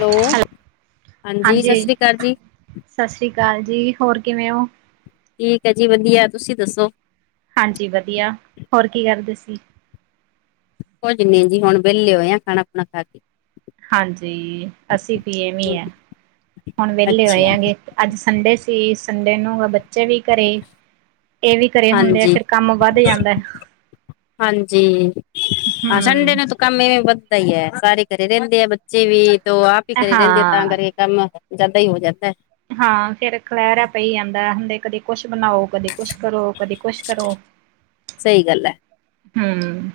ਲੋ ਹਾਂਜੀ ਸਸ ਸ਼੍ਰੀ ਕਾਲ ਜੀ। ਸਸ ਸ੍ਰੀ ਕਾਲ ਜੀ ਹੋਰ ਕਿਵੇਂ ਓ? ਠੀਕ ਐ ਜੀ ਵਧੀਆ ਤੁਸੀਂ ਦੱਸੋ? ਹਾਂਜੀ ਵਧੀਆ ਹੋਰ ਕੀ ਕਰਦੇ ਸੀ? ਕੁੱਝ ਨੀ ਜੀ ਹੁਣ ਵੇਲੇ ਹੋਏ ਆ ਖਾਣਾ-ਖੂਣਾ ਖਾ ਕੇ। ਹਾਂਜੀ, ਅਸੀ ਵੀ ਐਵੇਂ ਈ ਆ ਹੁਣ ਵੇਲੇ ਹੋਏ ਅੱਛਾ ਆ ਗੇ ਅੱਜ ਸੰਡੇ ਸੀ ਸੰਡੇ ਨੂੰ ਬੱ ਚੇ ਵੀ ਘਰੇ ਏ ਵੀ ਘਰੇ ਹੁੰਦੇ ਆ ਹਾਂਜੀ ਫੇਰ ਕੰਮ ਵੱਧ ਜਾਂਦੈ ਹਾਂਜੀ। ਹਾਂ ਸੰਡੇ ਹਮ। ਨੂੰ ਤਾਂ ਕੰਮ ਇਵੇਂ ਵੱਧਦਾ ਈ ਐ ਸਾਰੇ ਘਰੇ ਰੈਂਦੇ ਆ ਬੱਚੇ ਵੀ ਓ ਆਪ ਈ ਘਰੇ ਰੈਂਦੇ ਆ ਤਾ ਹਾਂ। ਕਰਕੇ ਕੰਮ ਜਾਦਾ ਈ ਹੋ ਜਾਂਦੈ। ਹਾਂ ਫੇਰ ਖਿਲਾਰਾ ਪਈ ਜਾਂਦਾ ਹੁੰਦੇ ਕਦੇ ਕੁਛ ਬਣਾਓ, ਕਦੇ ਕੁਛ ਕਰੋ, ਕਦੇ ਕੁਛ ਕਰੋ। ਸਈ ਗੱਲ ਐ। ਹੂੰ।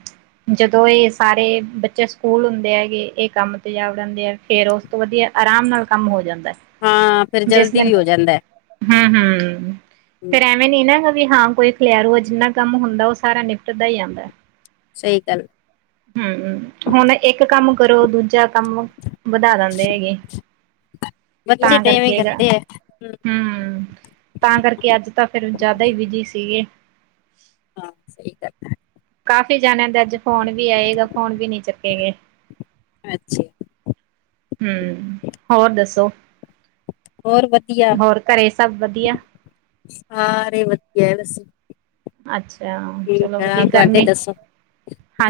ਜਦੋਂ ਏ ਸਾਰੇ ਬੱਚੇ ਸਕੂਲ ਹੁੰਦੇ ਹੈਗੇ ਏ ਕੰਮ ਤੇ ਜਾ ਬੜ ਅੰਦੇ ਐ ਫੇਰ ਓ ਤੋਂ ਵਧੀਆ ਆਰਾਮ ਨਾਲ ਕੰਮ ਹੋ ਜਾਂਦੈ ਹਾਂ ਫਿਰ ਜਿਸ ਜਲਦੀ ਦਿਨ ਵੀ ਹੋ ਜਾਂਦਾ ਹੂੰ-ਹੂੰ ਹੈ। ਫਿਰ ਐਵੇਂ ਨੀ ਨਾ ਹੈਗਾ ਵੀ ਹਾਂ ਕੋਈ ਖਿਲਾਰੂ ਜਿੰਨਾ ਕੰਮ ਹੁੰਦਾ ਓ ਸਾਰਾ ਨਿਪਟਦਾ ਈ ਜਾਂਦੈ। ਸਈ ਗੱਲ ਹੂੰ ਹੁਣ ਇੱਕ ਕੰਮ ਕਰੋ ਦੂਜਾ ਕੰਮ ਵਧਾ ਦਿੰਦੇ ਹੈਗੇ। ਬੱਚੇ ਤਾਂ ਤੇ ਐਵੇਂ ਕਰਕੇ ਗਾ। ਕਰਦੇ ਹੈ ਹੂੰ ਤਾਂ ਕਰਕੇ ਅੱਜ ਤਾਂ ਫਿਰ ਜਾਦਾ ਹੀ ਬਿਜੀ ਸੀਗੇ। ਹਾਂ ਸਈ ਗੱਲ ਐ। ਕਾਫੀ ਜਾਆਂ ਦੇ ਅੱਜ ਫੋਨ ਵੀ ਆਏਗਾ ਫੋਨ ਵੀ ਨੀ ਚੁੱਕੇ ਗਏ। ਅੱਛਾ ਹੰ, ਹੋਰ ਦੱਸੋਂ ਹੋਰ ਵਦੀਆ, ਘਰੇ ਸਭ ਵਧੀਆ? ਸਾਰੇ ਵਦੀਆ ਅਸੀ ਅੱਛਾ ਠੀਕ ਚਲੋ ਐ, ਵਧੀਆ ਤੁਹਾਡੇ ਗਰਮੀ ਦੱਸੋ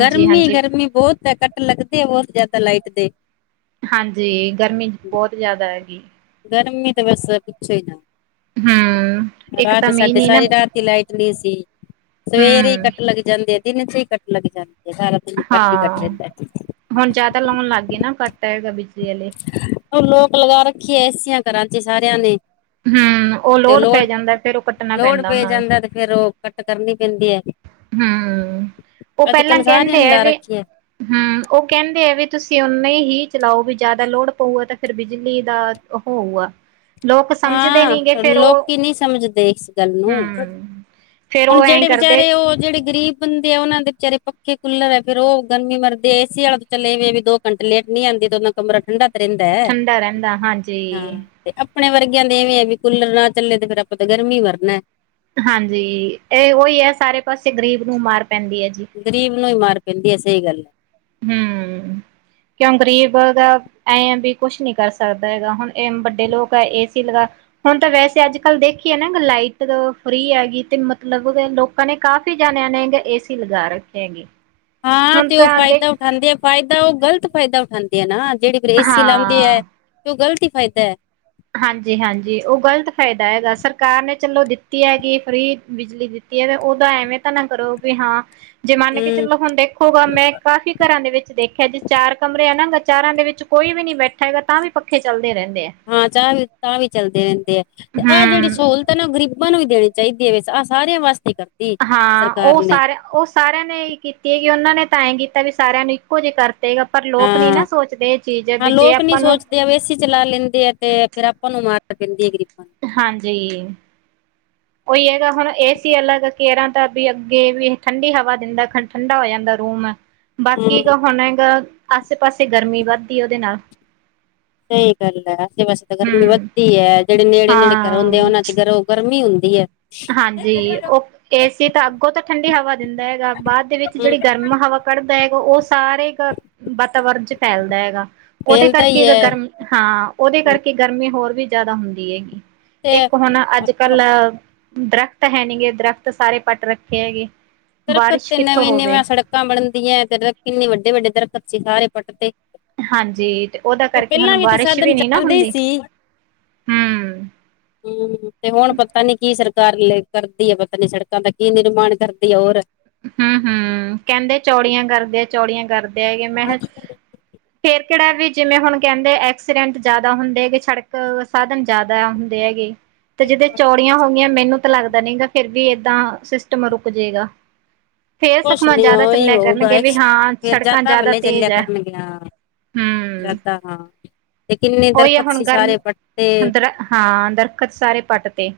ਗਰਮੀ ਹਾਂਜੀ ਗਰਮੀ ਬਹੁਤ ਐ ਲੱਗਦੇ ਆ ਬਹੁਤ ਜ਼ਿਆਦਾ ਲਾਈਟ ਦੇ ਹਾਂਜੀ, ਗਰਮੀ ਬਹੁਤ ਜ਼ਿਆਦਾ ਹੈਗੀ ਗਰਮੀ ਤਾਂ ਬਸ ਪੂਛੋ ਈ ਨਾ ਹੰ ਇੱਕ ਤਾਂ ਮੀਹ ਨੀ ਨਾ ਕੇ ਲਾਈਟ ਨਹੀਂ ਸੀ ਸਵੇਰੇ ਹੀ ਹੂੰ, ਕੱਟ ਲੱਗ ਜਾਂਦੇ ਦਿਨ ਚ ਹੀ ਕਟ ਲੱਗ ਜਾਂਦੇ ਸਾਰਾ ਕਟ ਹੀ ਕਟ ਰੰਹਦਾ ਫਿਰ ਤਾਂ ਲਾਉਣ ਲੱਗ ਗਏ ਨਾ ਕੱਟ, ਆ ਹੈਗਾ ਬਿਜਲੀ ਆਲੇ ਉਹ ਲੋਕ ਲਗਾ ਰੱਖੀ ਏ ਏਸੀਆਂ ਘਰਾਂ ਚ ਸਾਰਿਆਂ ਨੇ ਹੰ ਉਹ ਤੇ ਲੋਡ ਪੈ ਲੋੜ ਜਾਂਦਾ ਫੇਰ ਉਹ ਕੱਟਣਾ ਲੋੜ ਪੈਂਦਾ ਪੈ ਉਹਨਾਂ ਨੂੰ ਜਾਂਦਾ ਤੇ ਫੇਰ ਉਹ ਕੱਟ ਕਰਨੀ ਪੈਂਦੀ ਐ ਹੰ ਉਹ ਪਹਿਲਾਂ ਸਾਰਿਆਂ ਕਹਿੰਦੇ ਨੇ ਐ ਲਾ ਵੀ ਰੱਖੀ ਹੈ ਹੰ ਉਹ ਕਹਿੰਦੇ ਆ ਵੀ ਤੁਸੀਂ ਓਨੇ ਹੀ ਚਲਾਓ ਵੀ ਜ਼ਿਆਦਾ ਲੋੜ ਪਊਗਾ ਤਾਂ ਫਿਰ ਬਿਜਲੀ ਦਾ ਉਹ ਹੋਆ ਹਾਂ ਲੋਕੀ ਨਹੀ ਸਮਝਦੇ ਇਸ ਗੱਲ ਨੂੰ ਹੂੰ, ਫੇਰ ਹੁਨ ਉਹ ਐਂ ਜਿਹੜੇ ਕਰਦੇ ਵਿਚਾਰੇ, ਉਹ ਜਿਹੜੇ ਗਰੀਬ ਬੰਦੇ ਆ ਉਹਨਾਂ ਦੇ ਵਿਚਾਰੇ ਪੱਕੇ ਕੂਲਰ ਐ ਫੇਰ ਉਹ ਗਰਮੀ ਮਰਦੇ ਏ ਏਸੀ ਆਲਾ ਤੋਂ ਚਲੇ ਵੀ ਦੋ ਘੰਟੇ ਲੇਟ ਨਹੀਂ ਆਉਂਦੀ ਤੇ ਉਹਨਾਂ ਕਮਰਾ ਠੰਡਾ ਤੇ ਰਹਿੰਦਾ ਐ, ਠੰਡਾ ਰਹਿੰਦਾ ਹਾਂਜੀ। ਹਾਂ ਤੇ ਆਪਣੇ ਵਰਗਿਆਂ ਦੇ ਇਵੇਂ ਹੈ, ਵੀ ਕੂਲਰ ਨਾ ਚੱਲੇ ਤੇ ਫੇਰ ਆਪਾਂ ਤਾਂ ਗਰਮੀ ਮਰਨਾ ਐ ਹਾਂਜੀ, ਇਹ ਉਹੀ ਹੈ ਸਾਰੇ ਪਾਸੇ ਗ਼ਰੀਬ ਨੂੰ ਮਾਰ ਪੈਂਦੀ ਐ ਜੀ ਗਰੀਬ ਨੂੰ ਹੀ ਮਾਰ ਪੈਂਦੀ ਏ, ਸਹੀ ਗੱਲ ਐ ਹੂੰ, ਕਿਉਂ ਗਰੀਬ ਦਾ ਐ ਵੀ ਕੁਛ ਨੀ ਕਰ ਸਕਦਾ ਹੈਗਾ ਹੁਨ ਇਹ ਵੱਡੇ ਲੋਕ ਐ ਏ ਸੀ ਲਗਾ ਹੁਨ ਤਾਂ ਵੈਸੇ ਅੱਜ ਕੱਲ੍ਹ ਦੇਖੀਏ ਨਾ ਲਾਈਟ ਫ੍ਰਰੀ ਹੈਗੀ ਤੇ ਮਤਲਬ ਫੇਰ ਲੋਕ ਲੋਕਾ ਨੇ ਕਾਫੀ ਜਣਿਆਂ ਨੇ ਗੇ ਏਸੀ ਲਗਾ ਰੱਖੇ ਹੈੰਗੇ ਹਾਂ ਤੇ ਉਹ ਫਾਇਦਾ ਉਠਾੰਦੇ ਨਾ ਫਾਇਦਾ ਉਹ ਗ਼ਲਤ ਫਾਇਦਾ ਉਠਾਉਂਦੇ ਆ ਨਾ ਜਿਹੜੇ ਫਿਰ ਏਸੀ ਲਾਉਂਦੇ ਐ ਹਾਂ ਤੇ ਓ ਗਲਤ ਈ ਫਾਇਦਾ ਹੈ ਹਾਂਜੀ-ਹਾਂਜੀ ਉਹ ਗ਼ਲਤ ਫ਼ਾਇਦਾ ਹੈਗਾ ਸਰਕਾਰ ਨੇ ਚਲੋ ਦਿੱਤੀ ਹੈਗੀ ਫ੍ਰਰੀ ਬਿਜਲੀ ਦਿੱਤੀ ਤੇ ਉਹਦਾ ਐਵੇਂ ਤਾਂ ਨਾ ਕਰੋ ਵੀ ਹਾਂ ਜੇ ਮੰਨ ਕੇ ਹੂੰ ਚਲੋ ਹੁਨ ਦੇਖੋਗਾ ਮੈਂ ਕਾਫ਼ੀ ਘਰਾਂ ਦੇ ਵਿੱਚ ਦੇਖਿਆ ਜੇ ਚਾਰ ਕਮਰੇ ਆਨਾ ਗ ਚਾਰਾਂ ਦੇ ਵਿੱਚ ਕੋਈ ਵੀ ਨੀ ਬੈਠਾ ਹੈਗਾ, ਤਾਂ ਵੀ ਪੱਖੇ ਚੱਲਦੇ ਰਹਿੰਦੇ ਆ ਹਾਂ ਚਾਹ ਵੀ ਤਾ ਵੀ ਚੱਲਦੇ ਰਹਿੰਦੇ ਆ ਆਹ ਜਿਹੜੀ ਹਮ ਸਹੂਲਤ ਹੈ ਨਾ ਉਹ ਗਰੀਬ ਨੂੰ ਵੀ ਦੇਨੀ ਚਾਹੀਦੀ ਐ ਆਹ ਸਾਰਿਆਂ ਵਾਸਤੇ ਕਰ ਹਾਂ, ਉਹ ਸਾਰਿਆਂ ਉਹ ਸਾ ਸਾਰਿਆਂ ਨੇ ਈ ਕੀਤੀ ਹੈਗੀ ਉਹਨਾਂ ਨੇ ਤਾਂ ਐਂ ਕੀਤਾ ਵੀ ਸਾਰਿਆਂ ਨੂੰ ਇੱਕੋ ਜਿਹੇ ਕਰਤੇਗਾ ਪਰ ਲੋਕ ਨੀ ਹਾਂ ਨਾ ਸੋਚਦੇ ਇਹ ਚੀਜ਼ ਹਾਂ ਵੀ ਜੇ ਲੋਕ ਨੀ ਆਪਾਂ ਨੂੰ ਸੋਚਦੇ ਏਸੀ ਚਲਾ ਲੈਂਦੇ ਆ, ਤੇ ਫੇਰ ਆਪਾਂ ਨੂੰ ਮਾਰ ਦੈਂਦੀ ਹੈ ਗਰੀਬੀ ਹਾਂਜੀ ਉਹੀ ਹੈਗਾ ਹੁਨ ਏ-ਸੀ ਅਲੱਗ ਕੇਰਾਂ ਦਾ ਵੀ ਅੱਗੇ ਵੀ ਠੰਡੀ ਹਵਾ ਦਿੰਦਾ ਖਾ ਠੰਡਾ ਹੋ ਜਾਂਦਾ ਰੂਮ ਨੂੰ ਬਾਕੀ ਹਮ ਕੁ ਹੁਨ ਹੈਗਾ ਆਸੇ ਪਾਸੇ ਗਰਮੀ ਵੱਧਦੀ ਉਹਦੇ ਨਾਲ ਸਹੀ ਗੱਲ ਐ ਆਸੇ ਪਾਸੇ ਤਾਂ ਗਰਮੀ ਹਮ ਵੱਧਦੀ ਹੈ, ਜਿਹੜੇ ਨੇੜੇ-ਨੇੜੇ ਹਾਂ ਘਰੋਂਂਦੇ ਆ ਉਹਨਾਂ ਚ ਗਰੋਂ ਗਰਮੀ ਹੁੰਦੀ ਹੈ। ਹਾਂਜੀ ਉਹ ਏ ਸੀ ਤਾਂ ਅੱਗੋਂ ਤਾਂ ਠੰਡੀ ਹਵਾ ਦਿੰਦਾ ਹੈਗਾ ਬਾਅਦ ਦੇ ਵਿੱਚ ਹਮ ਜਿਹੜੀ ਗਰਮ ਹਵਾ ਕੱਢਦਾ ਹੈਗਾ ਉਹ ਸਾਰੇ ਵਾਤਾਵਰਨ ਚ ਫੈਲਦਾ ਹੈਗਾ ਉਹਦੇ ਫੈਲਦਾ ਕਰਕੇ ਹੀ ਹੈ ਗਰਮ ਹਾਂ ਉਹਦੇ ਕਰਕੇ ਗਰਮੀ ਹੋਰ ਵੀ ਜ਼ਿਆਦਾ ਹੁੰਦੀ ਹੈਗੀ ਤੇ ਇੱਕ ਹੁਣ ਅੱਜ ਦਰਖਤ ਕੱਲ੍ਹ ਦਰਖਤ ਹੈ ਨਹੀਂ ਗੇ ਦਰਖਤ ਸਾਰੇ ਪੱਟ ਰੱਖੇ ਹੈਗੇ ਦਰਖਤ ਬਾਰਿਸ਼ ਤੇ ਕਿੱਥੋਂ ਨਵੀਂ ਹੋਵੇ ਨਵੀਆਂ ਸੜਕਾਂ ਬਣਦੀਆਂ ਤੇ ਦਰਖਤ ਕਿੰਨੇ ਵੱਡੇ ਵੱਡੇ ਦਰਖਤ ਸੀ। ਸਾਰੇ ਪੱਟ ਤੇ ਹਾਂਜੀ ਤੇ ਉਹਦਾ ਕਰਕੇ ਹੁਣ ਪਹਿਲਾਂ ਤੇ ਬਾਰਿਸ਼ ਸਾਧਨ ਵੀ ਨੀ ਨਾ ਚੱਲਦੇ ਹੀ ਹੁੰਦੀ। ਸੀ ਹੂ ਹੂ ਤੇ ਹੁਣ ਪਤਾ ਨੀ ਕੀ ਸਰਕਾਰ ਲ ਕਰਦੀ ਹੈ ਪਤਾ ਨੀ ਸੜਕਾਂ ਦਾ ਕੀ ਨਿਰਮਾਣ ਕਰਦੀ ਤੇ ਹੋਰ ਹੂ ਹੂ ਕਹਿੰਦੇ ਚੌੜੀਆਂ ਕਰਦੇ ਆ ਚੌੜੀਆਂ ਕਰਦੇ ਐ ਮੈਂ ਹੈ ਅੱਜ ਕੱਲ ਫੇਰ ਕਿਹੜਾ ਵੀ ਜਿਵੇਂ ਹੁਣ ਕਹਿੰਦੇ ਐਕਸੀਡੈਂਟ ਜਿਆਦਾ ਹੁੰਦੇ ਹੈਗੇ ਸੜਕ ਸਾਧਨ ਜ਼ਿਆਦਾ ਹੁੰਦੇ ਹੈਗੇ। ਤੇ ਜਿਦਾਂ ਚੌੜੀਆਂ ਹੋ ਗਈਆਂ ਮੈਨੂੰ ਤਾਂ ਲੱਗਦਾ ਨੀ ਗ ਫਿਰ ਵੀ ਏਦਾਂ ਸਿਸਟਮ ਰੁਕ ਜੇਗਾ। ਫੇਰ ਕੁਛ ਸੁਖਮਾ ਨੀ ਜ਼ਿਆਦਾ ਉਵੇਂ ਚੱਲਿਆ ਹੋਊਗਾ ਕਰਨਗੇ ਵੀ ਹਾਂ ਫਿਰ ਜਾ ਸੜਕਾਂ ਤਾਂ ਜ਼ਿਆਦਾ ਵੱਲ ਤੇਜ਼ ਚੱਲਿਆ ਹੈ ਕਰਨ ਗਿਆ। ਹੂੰ। ਜਾਂਦਾ ਹਾਂ। ਤੇ ਕਿੰਨੇ ਉਹੀ ਆ, ਦਰਖਤ ਹੁਣ ਸੀ ਸਾਰੇ ਪੱਟਤੇ ਗਰਮੀ ਦਰ ਹਾਂ ਦਰਖੱਤ ਸਾਰੇ ਪੱਟ ਤੇ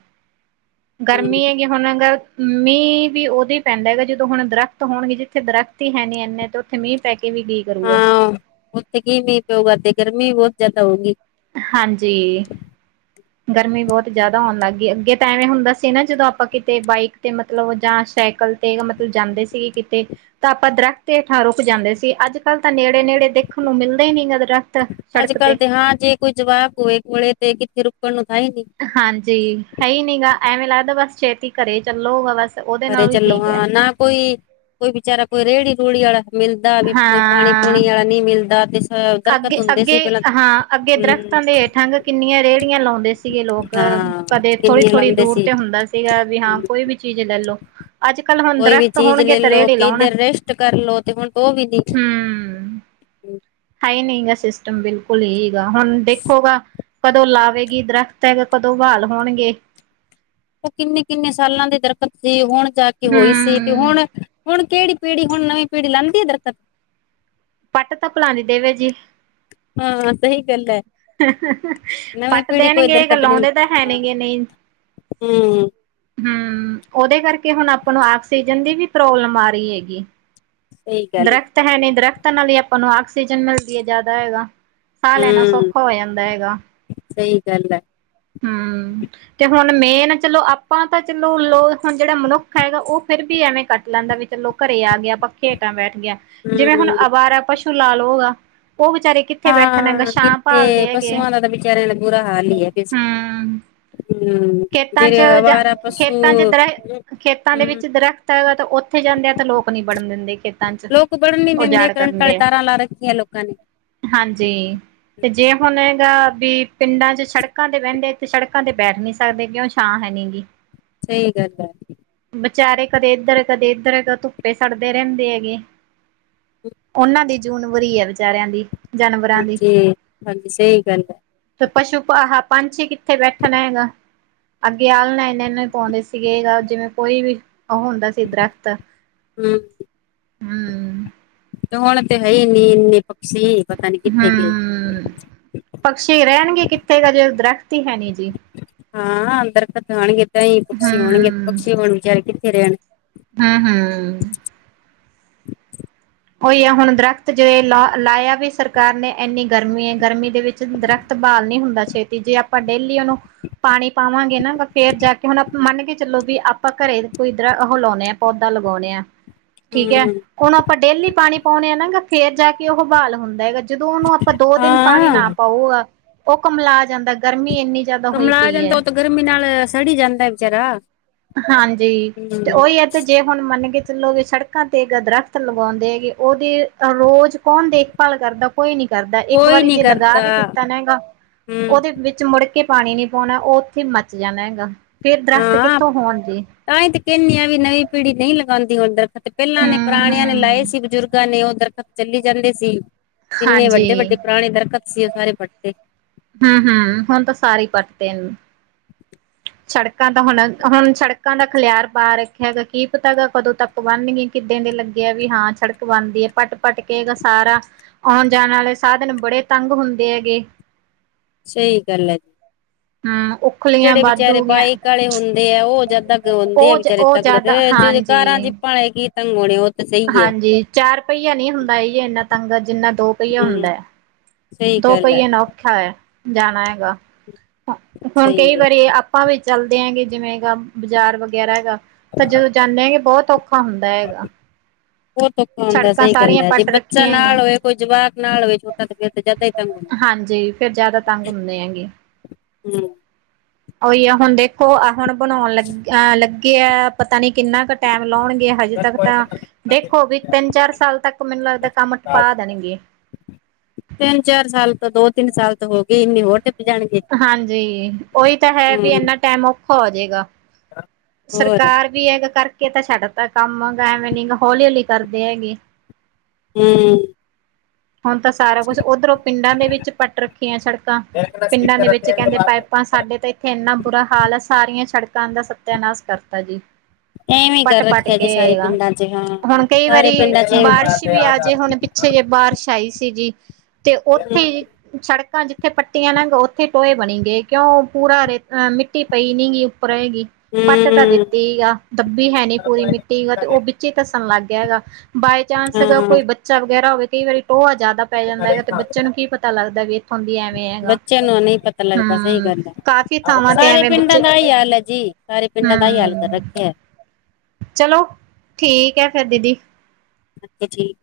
ਹਮ ਗਰਮੀ ਏ ਹੁਣ ਅਗਰ ਮੀਂਹ ਵੀ ਉਦੋਂ ਹੀ ਪੈਂਦਾ ਆ ਜਦੋਂ ਹੁਣ ਦਰਖਤ ਹੋਣਗੇ ਜਿੱਥੇ ਦਰਖਤ ਦਰੱਖਤ ਤੇ ਹੈਨੀ ਇਨੇ ਤੇ ਉੱਥੇ ਮੀਂਹ ਪੈ ਕੇ ਵੀ ਕੀ ਕਰੂਗਾ। ਹਾਂ, ਉੱਥੇ ਕੀ ਮੀਂਹ ਪਊਗਾ ਤੇ ਗਰਮੀ ਵੀ ਬਹੁਤ ਜ਼ਿਆਦਾ ਹੋਊਗੀ। ਹਾਂਜੀ। ਗਰਮੀ ਬਹੁਤ ਜ਼ਿਆਦਾ ਹੋਣ ਲੱਗ ਗਈ ਐ। ਅੱਗੇ ਤਾਂ ਐਵੇਂ ਹੁੰਦਾ ਸੀ‌ ਨਾ ਜਦੋਂ ਆਪਾਂ ਕਿਤੇ ਬਾਈਕ ਤੇ ਮਤਲਬ ਜਾਂ ਸਾਈਕਲ ਤੇ ਮਤਲਬ ਜਾਂਦੇ ਸੀ ਕਿਤੇ ਤਾਂ ਆਪਾਂ ਦਰੱਖ਼ਤ ਹੇਠਾਂ ਰੁਕ ਜਾਂਦੇ ਸੀ, ਅੱਜ ਕੱਲ੍ਹ ਤਾਂ ਨੇੜੇ ਨੇੜੇ ਦੇਖਣ ਨੂੰ ਮਿਲਦੇ ਹੀ ਨਹੀਂ ਦਰੱਖਤ ਅੱਜ ਕੱਲ੍ਹ ਤੇ ਹਾਂ ਜੇ ਕੋਈ ਜਵਾਕ ਹੋਵੇ ਕੋਲੇ ਤੇ ਕਿੱਥੇ ਰੁਕਣ ਨੂੰ ਥਾਂ ਹੀ ਨਹੀਂ ਹਾਂਜੀ ਹੈ ਹੀ ਨੀ ਗਾ ਐਵੇਂ ਲੱਗਦਾ ਬਸ ਛੇਤੀ ਘਰੇ ਚੱਲੋ ਬਸ ਉਹਦੇ ਘਰੇ ਨਾਲ ਵੀ ਚੱਲੋ ਠੀਕ ਹੈ ਹਾਂ ਨਾ ਕੋਈ ਕੋਈ ਵਿਚਾਰਾ ਕੋਈ ਰੇਹੜੀ ਰੂਹੜੀ ਵਾਲਾ ਮਿਲਦਾ ਵੀ ਕੋਈ ਪਾਣੀ ਪੂਣੀ ਵਾਲਾ ਨਹੀਂ ਮਿਲਦਾ ਤੇ ਸ ਅੱਗੇ ਅੱਗੇ ਹਾਂ ਅੱਗੇ ਦਰੱਖਤਾਂ ਦੇ ਹੇਠਾਂ ਕਿੰਨੀਆਂ ਰੇਹੜੀਆਂ ਲਾਉਂਦੇ ਸੀਗੇ ਲੋਕ ਹਾਂ ਕਦੇ ਥੋੜੀ ਕਿੰਨੀਆਂ ਥੋੜ੍ਹੀ ਲਾਉਂਦੇ ਦੂਰ ਸੀ ਤੇ ਹੁੰਦਾ ਸੀਗਾ ਵੀ ਹਾਂ, ਕੋਈ ਵੀ ਚੀਜ਼ ਲੈ ਲੋ ਅੱਜ ਕੱਲ ਹੁਣ ਕੋਈ ਵੀ ਦਰੱਖਤ ਚੀਜ਼ ਹੋਣਗੇ ਲੈ ਤੇ ਲੋ ਰੇੜੇ ਲਾਉਣ ਹੂ ਕਿਧਰ ਰੈਸਟ ਕਰ ਲੋ ਤੇ ਹੁਣ ਉਹ ਵੀ ਨੀ ਹੈ ਹੀ ਨਹੀਂ ਗਾ ਸਿਸਟਮ ਬਿਲਕੁਲ ਏ ਈ ਗਾ ਹੁਣ ਦੇਖੋਗਾ ਕਦੋਂ ਲਾਵੇਗੀ ਦਰਖਤ ਹੈਗਾ ਕਦੋਂ ਬਹਾਲ ਹੋਣਗੇ। ਉਹ ਕਿੰਨੇ ਕਿੰਨੇ ਸਾਲਾਂ ਦੇ ਦਰਖਤ ਸੀ, ਹੁਣ ਜਾ ਕੇ ਹੋਈ ਸੀ ਤੇ ਹੂੰ। ਹਣੁ ਹੁਣ‌ ਕੇੜੀ ਪੀੜ੍ਹੀ ਹੁਣ ਨਵੀਂ ਪੀੜ੍ਹੀ ਲਾਉਂਦੀ ਆ ਦਰਖਤ ਪੱਟ ਤਾਂ ਭਲਾਵਾ ਦੇਵੇ ਜੀ। ਹਾਂ ਸਹੀ ਗੱਲ ਹੈ। ਨਵੀਂ ਪੱਟ ਪੀੜ੍ਹੀ ਕੋਈ ਦੇਣਗੇ ਦਰਕਤ ਨੀ ਲਾਉਂਦੇ ਤਾਂ ਹੈ ਹਾਂ ਨੇ ਗੇ ਨਹੀਂ ਹੂੰ ਹੂ ਉਹਦੇ ਕਰਕੇ ਹੁਣ ਆਪਾਂ ਨੂੰ ਆਕਸੀਜਨ ਦੀ ਵੀ ਪ੍ਰੋਬਲਮ ਆ ਰਹੀ ਹੈਗੀ। ਸਹੀ ਗੱਲ ਦਰੱਖਤ ਹੈ ਨੀ ਦਰੱਖਤਾਂ ਨਾਲ ਹੀ ਆਪਾਂ ਨੂੰ ਆਕਸੀਜਨ ਮਿਲਦੀ ਹੈ ਜ਼ਿਆਦਾ ਹੈਗਾ ਸਾਹ ਲੈਣਾ ਹੂੰ ਸੌਖਾ ਹੋ ਜਾਂਦਾ ਹੈਗਾ। ਸਹੀ ਗੱਲ ਹੈ। ਹੂ ਤੇ ਹੁਣ ਮੇਨ, ਚੱਲੋ ਆਪਾਂ ਤਾਂ ਚੱਲੋ ਲੋ ਹੁਣ ਜਿਹੜਾ ਮਨੁੱਖ ਹੈਗਾ ਉਹ ਫਿਰ ਵੀ ਐਵੇਂ ਕੱਟ ਲੈਂਦਾ, ਵੀ ਚਲੋ ਘਰੇ ਆ ਗਿਆ, ਪੱਖੇ ਹੇਠਾਂ ਬੈਠ ਗਿਆ ਜਿਵੇਂ ਹੁਣ ਹੂੰ ਅਵਾਰਾ ਪਸ਼ੂ ਲਾਲ ਲਉਗਾ ਉਹ ਵਿਚਾਰੇ ਕਿੱਥੇ ਬੈਠਣ ਹੈਗਾ ਹਾਂ ਛਾਂ ਕਿੱਥੇ ਭਾਲਦੇ ਹੈਗੇ ਪਸੂਆਂ ਦਾ ਤਾਂ ਵਿੱਚ ਵਿਚਾਰਿਆਂ ਨਾਲ ਬੁਰਾ ਹਾਲ ਹੀ ਹੈ ਜੀ ਹੂੰ ਹੂੰ। ਖੇਤਾਂ ਚ ਜਿਹੜੇ ਜਾਂ ਅਵਾਰਾ ਪਸੂ ਖੇਤਾਂ ਚ ਦਰਖਤ, ਖੇਤਾਂ ਦੇ ਹੂੰ ਵਿੱਚ ਦਰਖਤ, ਤਾਂ ਹੈਗਾ ਔਥੇ ਜਾਂਦੇ ਆ ਤਾਂ ਲੋਕ ਨੀ ਬਨਨ ਦਿੰਦੇ ਕਿ ਲੋਕ ਬੜਨ ਨੀ ਦਿੰਦੇ ਕਰੰਟ ਆਲੀ ਤਾਰਾਂ ਲਾ ਰੱਖੀਆਂ ਲੋਕਾਂ ਨੇ। ਹਂਜੀ, ਤੇ ਜੇ ਹੁਨ ਹੈਗਾ ਵੀ ਪਿੰਡਾਂ ਚ ਸੜਕਾਂ ਤੇ ਬੈਂਦੇ ਤੇ ਸੜਕਾਂ ਤੇ ਬੈਠ ਨਹੀਂ। ਸਾਡੇ ਕਿਉਂ ਛਾਂ ਹੈ ਨਹੀਂ ਜੀ। ਸਹੀ ਗੱਢ ਹੈ। ਵਿਚਾਰੇ ਕਦੇ ਇੱਧਰ ਕਦੇ ਇੱਧਰ ਧੁੱਪੇ ਸੜਦੇ ਰੈੱਦੇ ਹੈਗੇ। ਉਨਾਂ ਦੀ ਜੂਨ ਬੁਰੀ ਹੈ ਵਿਚਾਰਿਆਂ ਦੀ। ਜਾਨਵਰਾਂ ਦੀ। ਹਂਜੀ, ਹਂਜੀ ਸਹੀ ਗੱਲ ਹੈ। ਤੇ ਪਸ਼ੂ ਆਹਾ ਪੰਛੀ ਕਿੱਥੇ ਬੈਠਨਾ ਹੈਗਾ। ਅੱਗੇ ਆਲਨਾ ਇਨੇ ਇਨ ਹੀ ਪਾਂਦੇ ਸੀਗੇ। ਜਿਵੇਂ ਕੋਈ ਵੀ ਔਹ ਹੁੰਦਾ ਸੀ ਦਰੱਖ਼ਤ ਹੂੰ। ਹਾਂ। ਹਨ ਤੇ ਹੈ ਨੀ ਇੰਨੇ ਪਕਛੀ ਪਤਾ ਨੀ ਕਿੱਥੇ ਗਏ। ਹੂੰ ਪਕਸ਼ੀ ਰਹਿਨਗੇ ਕਿੱਥੇ ਜੇ ਦਰੱਖ਼ਤ ਹੀ ਹੈ ਨਹੀਂ ਜੀ। ਹਾਂ ਅੰਦਰ ਤਾਂ ਜਾਨਗੇ ਹੀ ਪਕਸ਼ੀ ਹੋਨਗੇ ਹੂੰ ਪਕਸ਼ੀ ਹੁਨ ਵਿਚਾਰੇ ਕਿੱਥੇ ਰੈਨਗੇ। ਹਾਂ -ਹਾਂ- ਹਾ- ਔਹੀ ਹੈ ਹੁਨਦਰੱਖ਼ਤ ਜੇ ਲਾ ਲਾਇਆ ਵੀ ਸਰਕਾਰ ਨੇ ਇੰਨੀ ਗਰਮੀ ਏ ਗਰਮੀ ਦੇ ਵਿੱਚ ਦਰੱਖ਼ਤ ਬਹਾਲ ਨਹੀਂ ਹੁੰਦਾ ਛੇਤੀ ਜੇ ਆਪਾਂ ਡੇਲੀ ਉਨੂੰ ਪਾਨੀ ਪਾਵਾਂਗੇ ਨਾ। ਫੇਰ ਜਾ ਕੇ ਹੁਨ ਮੰਨ ਕੇ ਚਲੋ ਵੀ ਆਪਾਂ ਘਰੇ ਕੋਈ ਪੋਧਾ ਲਾਗਾਉਨੇ ਆਂ ਪੌਦਾ ਲਗਾਉਂਨੇ ਆਂ। ਠੀਕ ਹੈ ਹੂੰ ਹੁਨ ਆਪਾਂ ਡੇਲੀ ਪਾਨੀ ਪਾਉਨੇ ਆ ਨਾ ਫੇਰ ਜਾ ਕੇ ਔਹ ਬਾਹਾਲ ਹੁੰਦਾ ਹੈਗਾ। ਜਦੋਂ ਉਨੂੰ ਆਪਾਂ ਦੋ ਦਿਨ ਪਾਨੀ ਨਾ ਹਾਂ ਪਾਉ ਆ ਔਹ ਕੁਮਲਾ ਜਾਂਦਾ ਗਰਮੀ ਇੰਨੀ। ਜ਼ਿਆਦਾ ਹੋਈ ਕੁਮਲਾ ਪਈ ਜਾਂਦਾ ਹੈ ਔਹ ਤਾਂ ਗਰਮੀ ਨਾਲ ਸੜ ਈ ਜਾਂਦਾ ਵਿਚਾਰਾ। ਹਂਜੀ, ਤੇ ਹੂੰ ਔਹੀ ਏ। ਤੇ ਜੇ ਹੁਨ ਮੰਨ ਕੇ ਚਲੋਗੇ ਸੜਕਾਂ ਤੇ ਦਰੱਖ਼ਤ ਲਗਾਉਂਦੇ ਹੈਗੇ। ਔਹਦੀ ਰੋਜ਼ ਕੋਨ ਦੇਖ ਭਲ ਕਰਦਾ, ਕੋਈ ਨੀ ਕਰਦਾ। ਇੱਕ ਕੋਈ ਵਾਰੀ ਨੀ ਜੇ ਲਗਾ ਕਰਦਾ ਵੀ ਦਿੱਤਾ ਨ ਹੈਗਾ। ਹੂੰ ਉਹਦੇ ਵਿੱਚ ਮੁੜ ਕੇ ਪਾਨੀ ਨੀ ਪਾਉਨਾ ਔਹ ਉੱਥੇ ਮੱਚ ਜਾਨਾ ਹੈਗਾ। ਫੇਰ ਦਰੱਖ਼ਤ ਕਿੱਥੋਂ ਹੋਨ ਗੇ। ਤਾਂਹੀ ਤੇ ਕੈਂਦੇ ਹਾਂ ਵੀ ਨਵੀਂ ਪੀੜੀ ਨਹੀਂ ਲਗਾਉਂਦੀ ਉੁੰਦਰ। ਤੇ ਨੇ ਹੂੰ ਪੁਰਾਨੀਆਂ ਨੇ ਲਾਏ ਹੂੰ ਸੀ ਬਜ਼ੁਰਗਾਂ ਨੇ ਔਹ ਚੱਲੀ ਜੈਂਦੇ ਸੀ। ਕਿੰਨੇ ਹਾਂਜੀ ਵੱਡੇ ਵੱਡੇ ਪੁਰਾਨੇ ਦਰੱਖ਼ਤ ਸੀ ਔਹ ਸਾਰੇ ਫਟਗਏ। ਹਾਂ ਹਾਂ ਹੁਨ ਤਾਂ ਸਾਰੇ ਪਟਦੇਨ। ਸੜਕਾਂ ਤਾਂ ਹੁਨ ਹੁਨ ਸੜਕਾਂ ਦਾ ਖਿਲਿਆਰ ਬਾਹ ਰੱਖਿਆ ਹੈਗਾ ਕੀ ਪਤਾ ਗਾ ਕਦੋਂ ਤੱਕ। ਬੰਨ ਨੀਕਿਤੀ ਦੇ ਲੱਗਿਆ ਵੀ ਹਾਂ ਸੜਕ ਬਨਦੀ ਹੈ ਪੱਟ ਪੱਟ ਕੇਗਾ ਸਾਰਾ ਆਉਨ ਜਾਨ ਵਾਲੇ ਸਾਧਨ ਬੜੇ ਤੰਗ ਹੁੰਦੇ ਹੈਗੇ। ਸਹੀ ਗੱਲ ਹੈ ਜੀ। ਹਾਂ ਊ। ਜੇੜੇ ਵਿਚਾਰੇ ਬਾਇਕ ਆਲੇ ਹੁੰਦੇ ਆ। ਔਹ ਜਦਤੱਕ ਰੋਵਂਉਦੇ ਆ ਉਹ ਵਿਚਾਰੇ ਉਹ ਜ਼ਿਆਦਾ ਤੰਗਦੇ ਜਿ ਕਾਰਾਂ ਚ ਹਾਂਜੀ ਆਪਾਂ ਕੀ ਤੰਗ ਹੋਨੇ ਔਹ ਤਾਂ ਸਹੀ ਹੈ। ਹਾਂਜੀ ਚਾਰ ਪਹੀਆ ਨੀ ਹੁੰਦਾ ਇੰਨਾ ਤੰਗਾ ਜਿੰਨਾ ਦੋ। ਪਹੀਆ ਹਮ ਹੁੰਦਾ ਹੈ, ਸਹੀ ਦੋ ਗੱਲ ਹੈ ਪਹੀਏ ਨੇ ਔਖਾ ਹੈ, ਜਾਨਾ ਹੈਗਾ। ਸਹੀ ਹੁਨਕਈ ਹੈ ਵਾਰੀ ਆਪਾਂ ਵੀ ਚੱਲਦੇ ਹਗੇ ਜਿਵੇਂ ਬਾਜ਼ਾਰ ਵਗੈਰਾ ਹੈਗਾ। ਤਾਂ ਜਦੋਂ ਬੋੱਤ ਔਖਾ ਹੁੰਦਾ ਹੈਗਾ। ਬੋੱਤ ਔਖਾਂ ਹੁੰਦਾ ਦਾ ਸੜਕਾਂ ਸਹੀ ਗੱਲ ਸਾਰੀਆਂ ਹੈ। ਜੇ ਪੱਟ ਬੱਚਾ ਰੱਖੀਆਂ ਹੈਗੀਆਂ ਨਾਲ ਹੋਵੇ ਕੋਈਜਵਾਕ ਨਾਲ ਹੋਵੇ ਛੋਟਾ ਤੇ ਪਿਤਰ ਤੇ ਜੈਦਾ ਹੀ। ਤੰਗ ਹੁੰਦਾ ਹਾਂਜੀ, ਫੇਰ ਜਿਆਦਾ ਤੰਗ ਹੁੰਦੇ ਹੈਗੇ। ਹੂੰ। ਉਹੀ ਆ ਹੁਣ ਦੇਖੋ ਆ ਹੁਣ ਬਣਾਉਣ ਲੱ ਅਹ ਲੱਗੇ ਆ। ਪਤਾ ਨੀ ਕਿੰਨਾ ਕੁ ਟਾਈਮ ਲਾਉਣਗੇ, ਹਜੇ ਤੱਕ ਤਾਂ ਦੇਖੋ ਵੀ ਤਿੰਨ ਚਾਰ ਸਾਲ ਤੱਕ ਮੈਨੂੰ ਲੱਗਦਾ ਕੰਮ ਟਪਾ ਦੇਣਗੇ। ਤਿੰਨ ਚਾਰ ਸਾਲ ਤੋਂ ਦੋ ਤਿੰਨ ਸਾਲ ਤੋਂ ਹੋ ਗਏ ਹਟੇ। ਹਾਂਜੀ, ਉਹੀ ਤਾਂ ਹੈ ਵੀ ਹਮ ਇਨਾ ਟਾਈਮ ਔਖਾ ਹੋ ਜਾਏਗਾ। ਹੋਰ ਸਰਕਾਰ ਵੀ ਹੈਗਾ ਕਰਕੇ ਤਾਂ ਛੱਡ ਤਾ ਕੰਮ, ਹੈਗਾ ਐਵੇਂ ਨੀ ਹੌਲੀ ਹੌਲੀ ਕਰਦੇ ਹੈਗੇ। ਹੂੰ। ਹੁਣ ਤਾਂ ਸਾਰਾ ਕੁਛ ਓਧਰੋਂ ਪਿੰਡਾਂ ਦੇ ਵਿੱਚ ਪੱਟ ਰੱਖੀਆਂ ਸੜਕਾਂ, ਪਿੰਡਾਂ ਦੇ ਵਿੱਚ ਕਹਿੰਦੇ ਪਾਈਪ ਹਾਂ ਸਾਡੇ ਤਾਂ ਇੱਥੇ ਇੰਨਾ ਬੁਰਾ ਹਾਲ ਹੈ, ਸਾਰੀਆਂ ਸੜਕਾਂ ਦਾ ਸਤਿਆਨਾਸ਼ ਕਰਤਾ ਜੀ। ਐਵੇਂ ਕਰ ਪੱਟ- ਪੱਟ ਰੱਖਿਆ ਜੀ ਸਾਰੇ ਕੇਏਗਾ ਪਿੰਡਾਂ ਚ ਹਾਂ ਹੁਣ ਕਈ ਸਾਰੇ ਵਾਰੀ ਪਿੰਡਾਂ ਚ ਬਾਰਿਸ਼ ਵੀ ਆ ਜੇ ਹੁਣ ਪਿਛੇ ਜਿਹੇ ਬਾਰਿਸ਼ ਆਈ ਸੀ ਜੀ, ਤੇ ਉੱਥੇ ਹਮ ਸੜਕਾਂ ਜਿੱਥੇ ਪੱਟੀਆਂ ਲਗ ਉੱਥੇ ਟੋਏ ਬਣੀ ਗਏ। ਕਿਉਂ ਪੂਰਾ ਰੇ ਮਿੱਟੀ ਪਈ ਨੀ ਗੀ ਉੱਪਰ ਹੈਗੀ। ਪੱਟ ਤਾਂ ਹਮ ਦਿੱਤੀ ਆ, ਦੱਬੀ ਹੈ ਨੀ ਪੂਰੀ ਮਿੱਟੀ, ਗ ਤੇ ਉਹ ਵਿੱਚ ਧੱਸਣ ਲੱਗ ਗਿਆ ਹੈਗਾ। ਬਾਏ ਚਾਂਸ ਹੈਗਾ ਹਾਂ ਕੋਈ ਬੱਚਾ ਵਗੈਰਾ ਹੋਵੇ ਕਈ ਵਾਰੀ ਟੋਆ ਜ਼ਿਆਦਾ ਪੈ ਜਾਂਦਾ ਹੈਗਾ, ਤੇ ਬੱਚਿਆਂ ਨੂੰ ਕੀ ਪਤਾ ਲੱਗਦਾ ਵੀ ਇੱਥੋਂ ਦੀ ਐਵੇਂ ਹੈਗਾ। ਬੱਚਿਆਂ ਨੂੰ ਨਹੀਂ ਪਤਾ ਲੱਗਦਾ ਸਹੀ ਹਮ ਗੱਲ ਹੈ, ਕਾਫ਼ੀ ਥਾਵਾਂ ਤੇ ਸਾਰੇ ਐਵੇਂ ਪਿੰਡਾਂ ਬੱਚੇ ਦਾ ਇਹੀ ਹਾਲ ਹੈ ਜੀ, ਸਾਰੇ ਪਿੰਡਾਂ ਦਾ ਇਹੀ ਹਾਲ ਕਰ ਹਮ ਰੱਖਿਆ। ਚਲੋ ਠੀਕ ਹੈ, ਫਿਰ ਦੀਦੀ। ਅੱਛਾ ਠੀਕ।